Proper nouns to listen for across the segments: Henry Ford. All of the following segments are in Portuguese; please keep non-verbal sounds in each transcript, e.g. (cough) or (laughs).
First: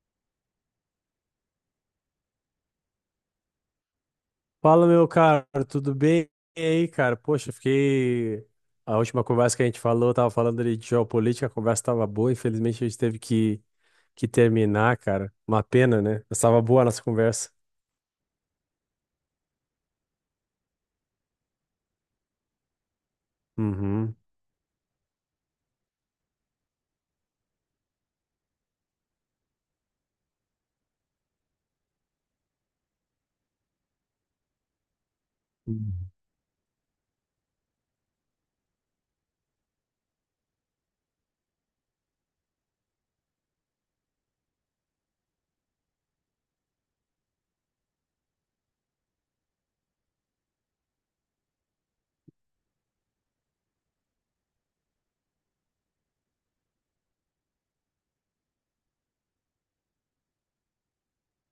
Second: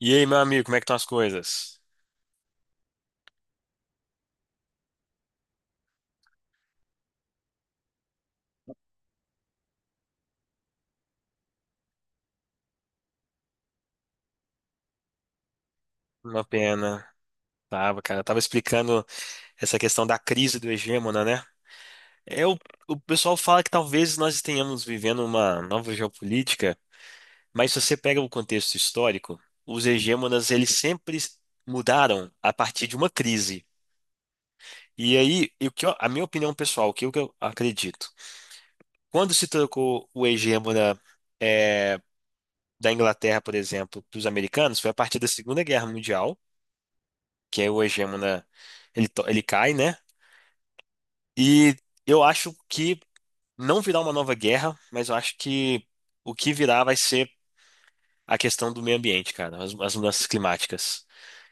E aí, meu amigo, como é que estão as coisas? Fala, meu caro, tudo bem? E aí, cara? Poxa, fiquei. A última conversa que a gente falou, tava falando ali de geopolítica, a conversa tava boa, infelizmente a gente teve que terminar, cara. Uma pena, né? Mas Uma tava boa a nossa pena. conversa. Tava, cara, tava explicando essa questão da crise do hegemona, né? É, o, o pessoal fala que Uhum. talvez nós estejamos vivendo uma nova geopolítica, mas se você pega o contexto histórico, os hegemonas eles sempre mudaram a partir de uma crise. E aí, Uhum. A minha opinião pessoal, o que eu acredito, quando se trocou o hegemona é, da Inglaterra, por exemplo, para os americanos, foi a partir da Segunda Guerra Mundial que é o hegemona, ele cai, né? E eu acho que não virá uma nova guerra, mas eu acho que o que virá vai ser a questão do meio ambiente, cara, as mudanças climáticas.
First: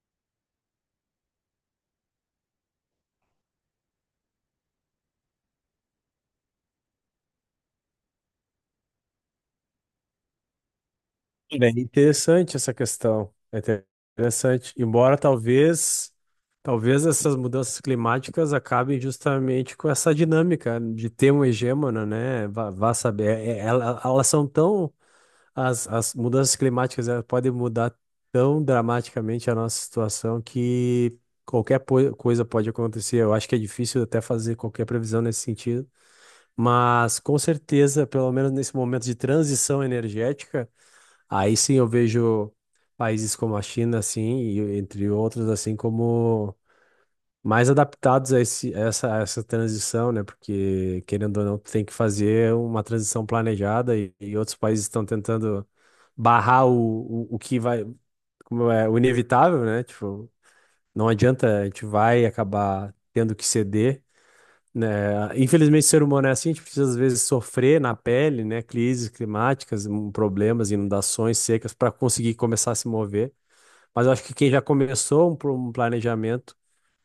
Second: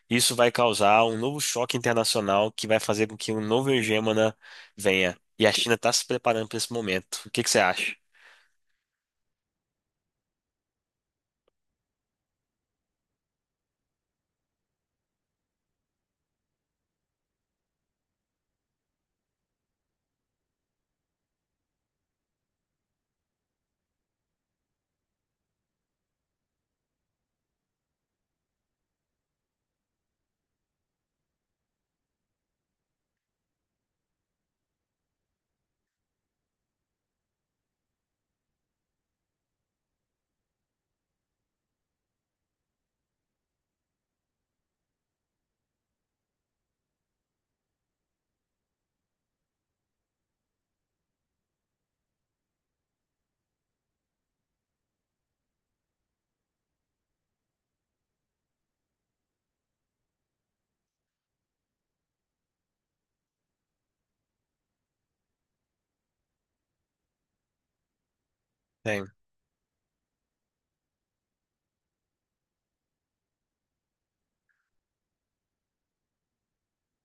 Isso vai causar um novo choque internacional que vai fazer com que um novo hegemona venha. E a China está se preparando para esse momento. O que que você acha? Bem, interessante essa questão. Interessante. Embora talvez essas mudanças climáticas acabem justamente com essa dinâmica de ter um hegemona, né? Vá saber. Elas são tão... As mudanças climáticas, elas podem mudar tão dramaticamente a nossa situação que qualquer coisa pode acontecer. Eu acho que é difícil até fazer qualquer previsão nesse sentido, mas com certeza, pelo menos nesse momento de transição energética, aí sim eu vejo países como a China, assim, e entre outros, assim, como mais adaptados a esse, a essa transição, né? Porque, querendo ou não, tu tem que fazer uma transição planejada e outros países estão tentando barrar o que vai, como é, o inevitável, né? Tipo, não adianta, a gente vai acabar tendo que ceder, né? Infelizmente, o ser humano é assim, a gente precisa, às vezes, sofrer na pele, né? Tem. Crises climáticas, problemas, inundações, secas, para conseguir começar a se mover. Mas eu acho que quem já começou um planejamento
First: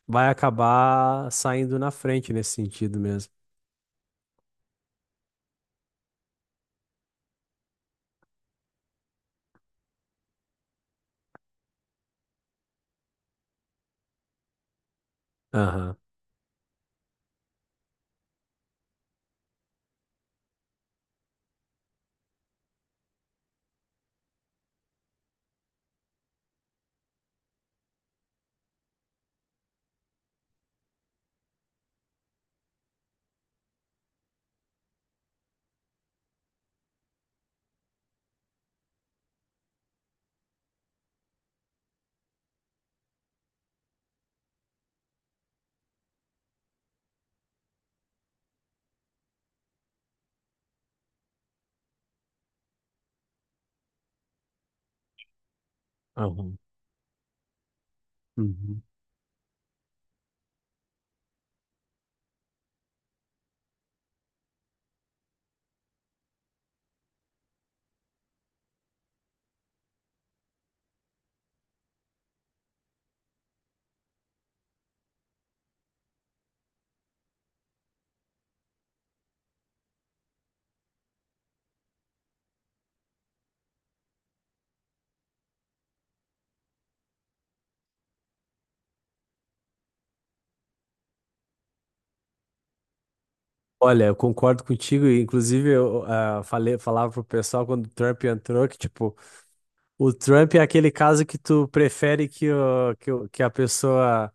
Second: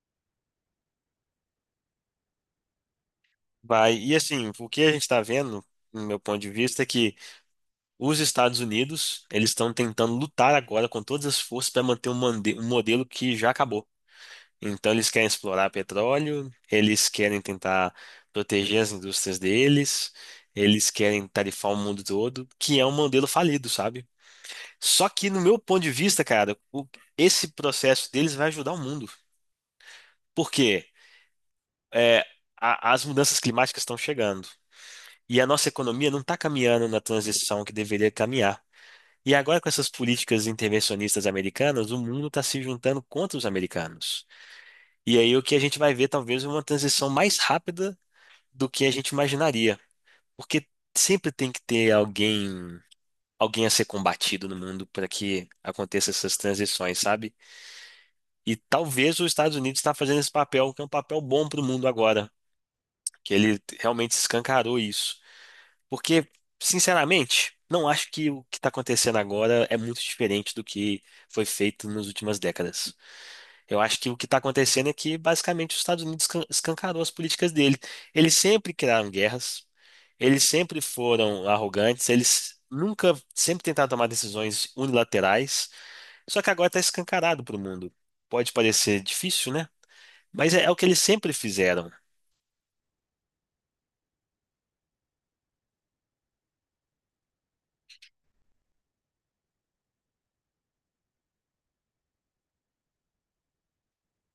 vai acabar saindo na frente nesse sentido mesmo. Vai. E assim, o que a gente está vendo, no meu ponto de vista, é que os Estados Unidos, eles estão tentando lutar agora com todas as forças para manter um modelo que já acabou. Então, eles querem explorar Aham, petróleo, eles querem tentar proteger as indústrias deles, eles querem tarifar o mundo todo, que é um modelo falido, sabe? Só que, no meu ponto de vista, cara, esse processo deles vai ajudar o mundo. Por quê? É, as mudanças climáticas estão chegando. E a nossa economia não está caminhando na transição que deveria caminhar. E agora, com essas políticas intervencionistas americanas, o mundo está se juntando contra os americanos. E aí o que a gente vai ver talvez é uma transição mais rápida do que a gente imaginaria. Porque sempre tem que ter alguém, alguém a ser combatido no mundo para que aconteça essas aham. transições, sabe? E Uhum. talvez os Estados Unidos está fazendo esse papel, que é um papel bom para o mundo agora, que ele realmente escancarou isso. Porque, sinceramente, não acho que o que está acontecendo agora é muito diferente do que foi feito nas últimas décadas. Eu acho que o que está acontecendo é que, basicamente, os Estados Unidos escancarou as políticas dele. Eles sempre criaram guerras, eles sempre foram arrogantes, eles nunca, sempre tentaram tomar decisões unilaterais, só que agora está escancarado para o mundo. Pode parecer difícil, né? Mas é o que eles sempre fizeram. Olha, eu concordo contigo. Inclusive, eu falava pro pessoal quando o Trump entrou que, tipo, o Trump é aquele caso que tu prefere que, o, que, o- que a pessoa.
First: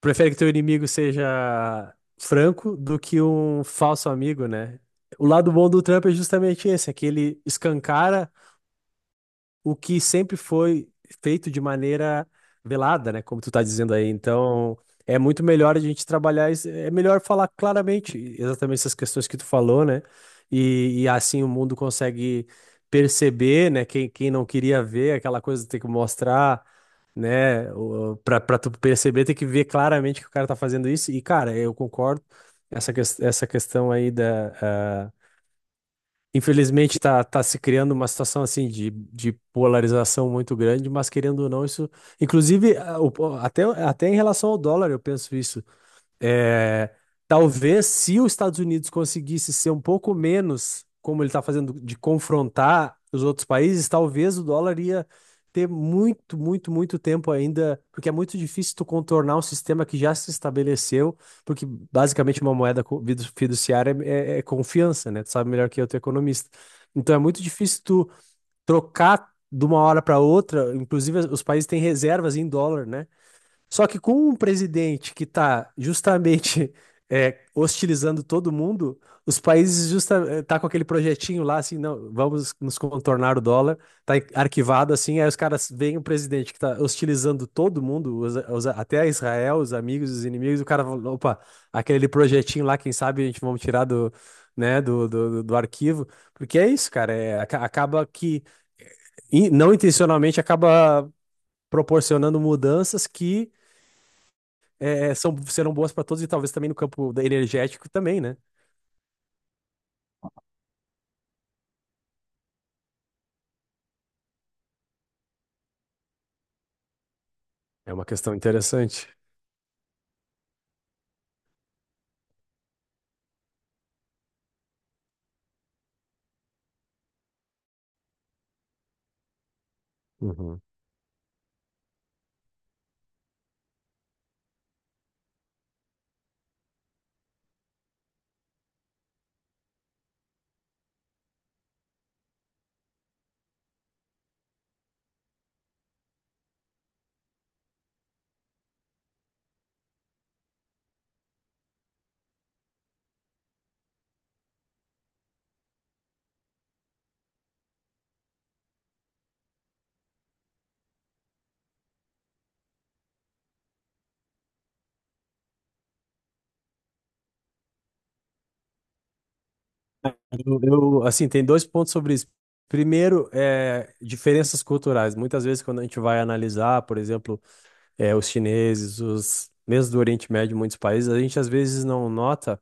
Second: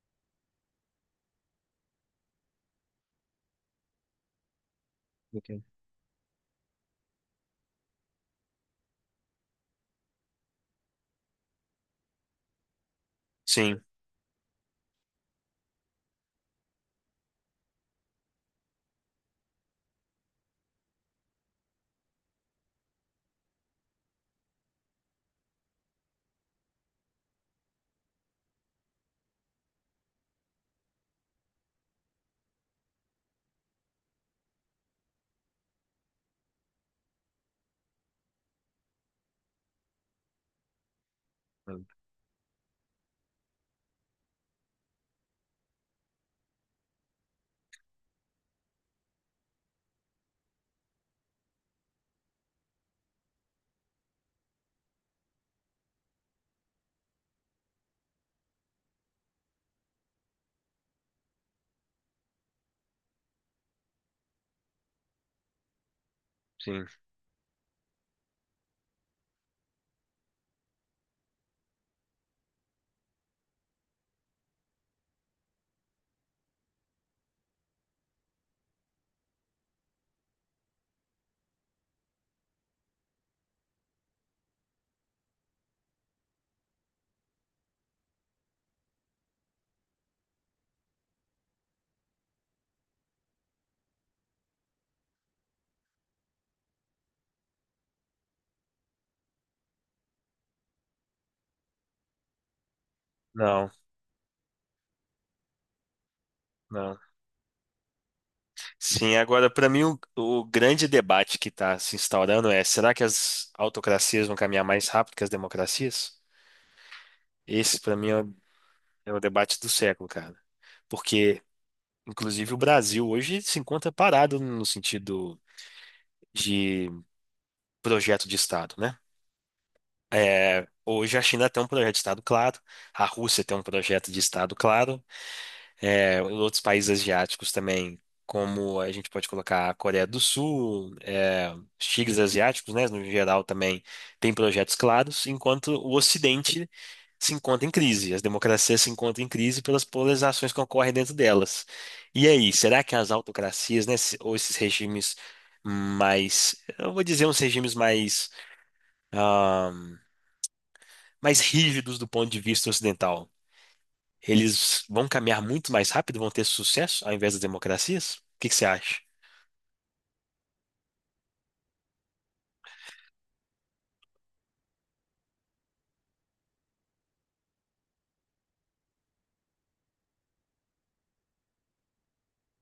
Prefere que teu inimigo seja franco do que um falso amigo, né? O lado bom do Trump é justamente esse, é que ele escancara o que sempre foi feito de maneira velada, né? Como tu tá Sim, dizendo aí. Então, é muito melhor a gente é melhor falar claramente exatamente essas questões que tu falou, né? E assim o mundo consegue perceber, né? Quem não queria ver aquela coisa tem que mostrar. Né? Pra tu perceber, tem que ver claramente que o cara tá fazendo isso. E, cara, eu concordo essa questão aí da, infelizmente está tá tá se criando uma situação assim de polarização muito grande, mas querendo ou não, isso. Inclusive, até, até em relação ao dólar, eu penso isso. É, talvez se os Estados Unidos conseguisse ser um pouco menos, como ele está fazendo, de confrontar os outros países, talvez o dólar ia ter muito, muito, muito tempo ainda, porque é muito difícil tu contornar um sistema que já se estabeleceu, porque basicamente uma fiduciária é confiança, né? Tu sabe melhor que eu, tu é economista. sim. Então é muito difícil tu trocar de uma hora para outra, inclusive os países têm reservas em dólar, né? Só que com um presidente que está justamente (laughs) é, hostilizando todo mundo, os países tá com aquele projetinho lá, assim, não, vamos nos contornar o dólar, tá arquivado assim, aí os caras veem o presidente que está hostilizando todo mundo, até a Israel, os amigos, os inimigos, o cara fala, opa, aquele projetinho lá, quem sabe a gente vamos tirar né, do arquivo, porque é isso, cara, é, acaba que, não intencionalmente, acaba proporcionando mudanças que Não, serão boas para todos e talvez também no não. campo energético também, né? Sim, agora para mim o grande debate que está se instaurando é: será que as autocracias vão caminhar mais rápido que as democracias? Esse É para uma mim é o, questão interessante. é o debate do século, cara. Porque, inclusive, o Brasil hoje se encontra parado no sentido de projeto de Estado, né? Uhum. Hoje a China tem um projeto de Estado claro, a Rússia tem um projeto de Estado claro, outros países asiáticos também, como a gente pode colocar a Coreia do Sul, os tigres asiáticos, né, no geral também tem projetos claros, enquanto o Ocidente se encontra em crise, as democracias se encontram em crise pelas polarizações que ocorrem dentro delas. E aí, será que as autocracias, né, ou esses regimes mais, eu vou dizer uns regimes mais, ah, mais rígidos do ponto de vista ocidental, eles vão caminhar muito mais rápido, vão ter sucesso ao invés das democracias? O que que você acha? Assim, tem dois pontos sobre isso. Primeiro, é, diferenças culturais. Muitas vezes, quando a gente vai analisar, por exemplo, é, os chineses, os mesmo do Oriente Médio, muitos países, a gente às vezes não nota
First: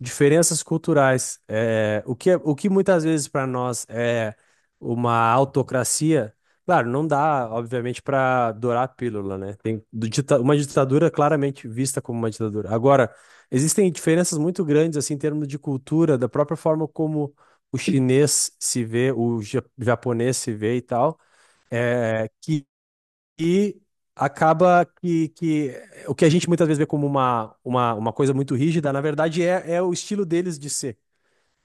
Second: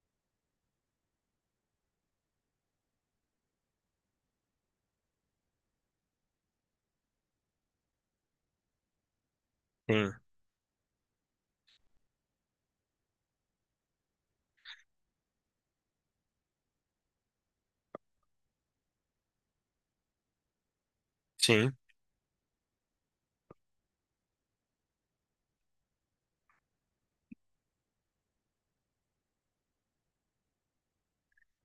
diferenças culturais. O que muitas vezes para nós é uma autocracia, claro, não dá, obviamente, para dourar a pílula, né? Sim, Uma ditadura claramente vista como uma ditadura. Agora, existem diferenças muito grandes, assim, em termos de cultura, da própria forma como o chinês se vê, o japonês se vê e tal, sim. que, que acaba que o que a gente muitas vezes vê como uma coisa muito rígida, na verdade, é o estilo deles de ser.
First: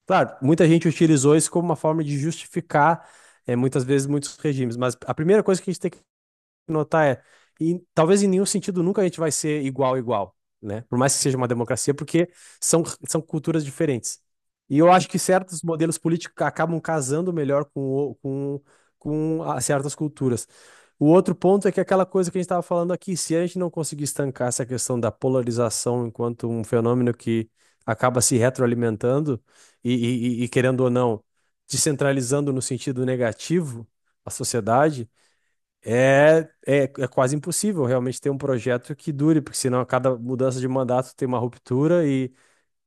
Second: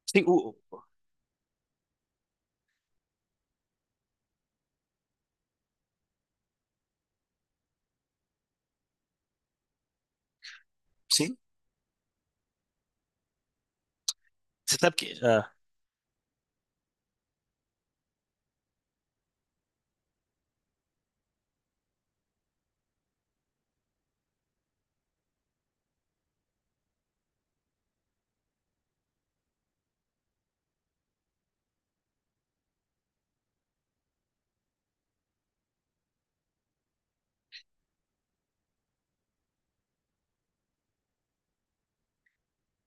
Sim, Claro, muita gente utilizou isso como uma forma de justificar, eh, muitas vezes, muitos regimes, mas a primeira coisa que a gente tem notar é, e talvez em nenhum sentido nunca a gente vai ser igual, igual, né? Por mais que sim. seja uma democracia, porque são, são culturas diferentes. Você E eu sabe acho que que. Ah, certos modelos políticos acabam casando melhor o- com, com a- certas culturas. O outro ponto é que aquela coisa que a gente estava falando aqui: se a gente não conseguir estancar essa questão da polarização enquanto um fenômeno que acaba se retroalimentando e querendo ou não, descentralizando no sentido negativo a sociedade, é, é quase impossível realmente ter um projeto que dure, porque senão a cada mudança de mandato tem uma ruptura e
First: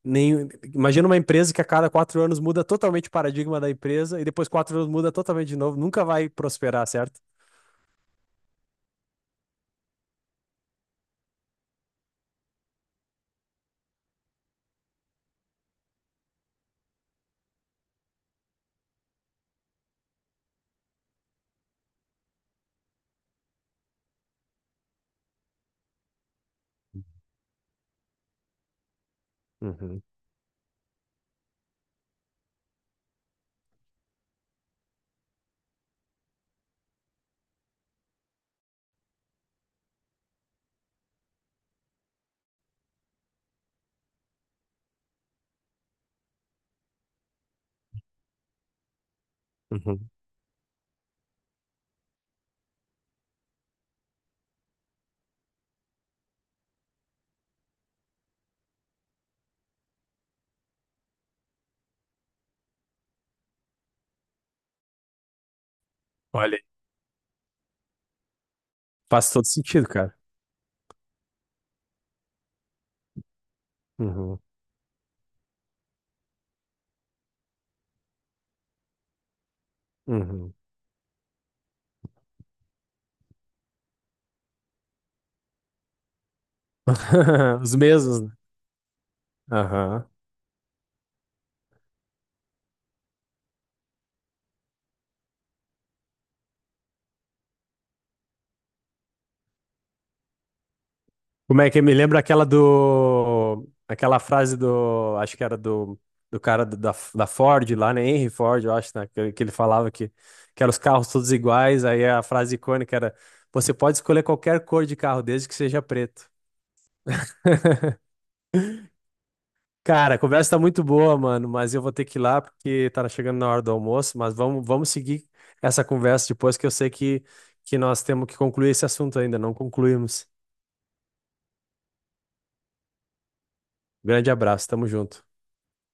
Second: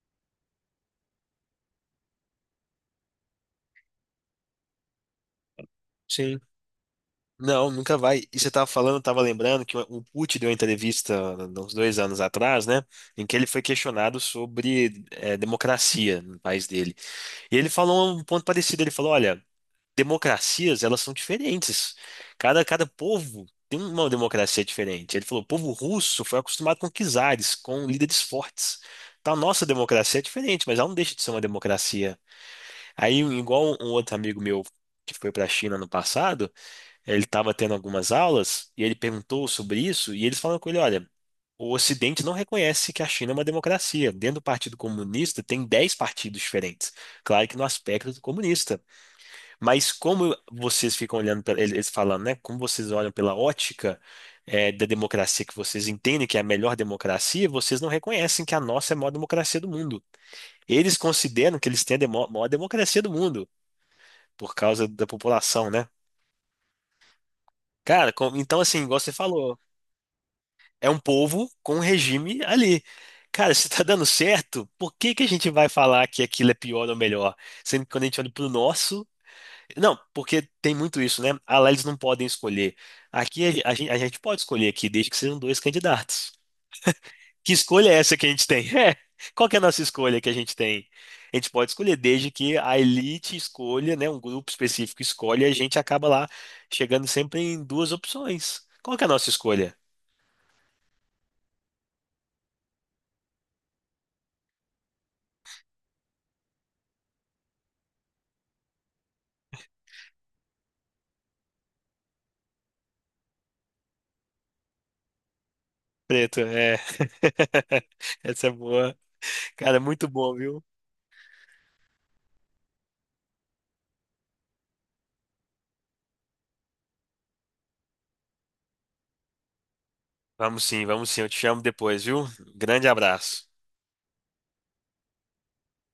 nem... Imagina uma empresa que a cada quatro anos muda totalmente o paradigma da empresa e depois quatro anos muda totalmente de novo, nunca vai sim. prosperar, certo? Não, nunca vai. E você estava falando, estava lembrando que o Putin deu uma entrevista uns 2 anos atrás, né? Em que ele foi questionado sobre democracia no país dele. E ele falou um ponto parecido. Ele falou: olha, democracias, elas são diferentes. Cada povo tem uma democracia diferente. Ele falou, o povo russo foi acostumado com czares, com líderes fortes. Então, a nossa Uhum, democracia é diferente, mas ela não deixa de ser uma democracia. Aí, igual um outro amigo meu que foi para a China no passado, ele estava tendo algumas aulas e ele perguntou sobre isso e eles falaram com ele, olha, o Ocidente não reconhece que a China é uma democracia. Dentro do Partido Comunista tem 10 partidos diferentes. Claro que no aspecto comunista. Mas uhum. como vocês ficam olhando, eles falando, né? Como vocês olham pela ótica da democracia que vocês entendem que é a melhor democracia, vocês não reconhecem que a nossa é a maior democracia do mundo. Eles consideram que eles têm a maior democracia do mundo, por causa da população, né? Olha, aí Cara, então assim, igual você faz todo falou, sentido, cara. é um povo com um regime ali. Cara, se tá dando Uhum, certo, por que que a gente vai falar que aquilo é pior ou melhor? Sendo que quando a gente olha pro nosso. Não, porque uhum. tem muito isso, né? Ah, lá eles não podem escolher. Aqui a gente pode escolher aqui, desde que sejam dois candidatos. Que (laughs) Os escolha é essa mesmos, que a né? gente tem? (laughs) É. Qual que é a nossa escolha que a gente tem? A gente pode escolher, desde que a elite escolha, né? Um grupo específico escolhe, e a gente acaba lá chegando sempre em duas opções. Qual que é a nossa escolha? Como é que me lembra aquela do... Aquela frase do... Acho que era do, do cara da da Ford lá, né? Henry Ford, eu acho, né? Que ele falava que eram os carros todos iguais. Aí a frase icônica era: você pode escolher qualquer cor de carro, desde que seja preto. Preto, é. (laughs) Essa é boa. Cara, muito Cara, a bom, conversa tá viu? muito boa, mano, mas eu vou ter que ir lá porque tá chegando na hora do almoço. Mas vamos seguir essa conversa depois, que eu sei que nós temos que concluir esse assunto ainda, não concluímos. Vamos sim, vamos sim. Eu te chamo depois, viu? Grande abraço. Grande abraço, tamo junto.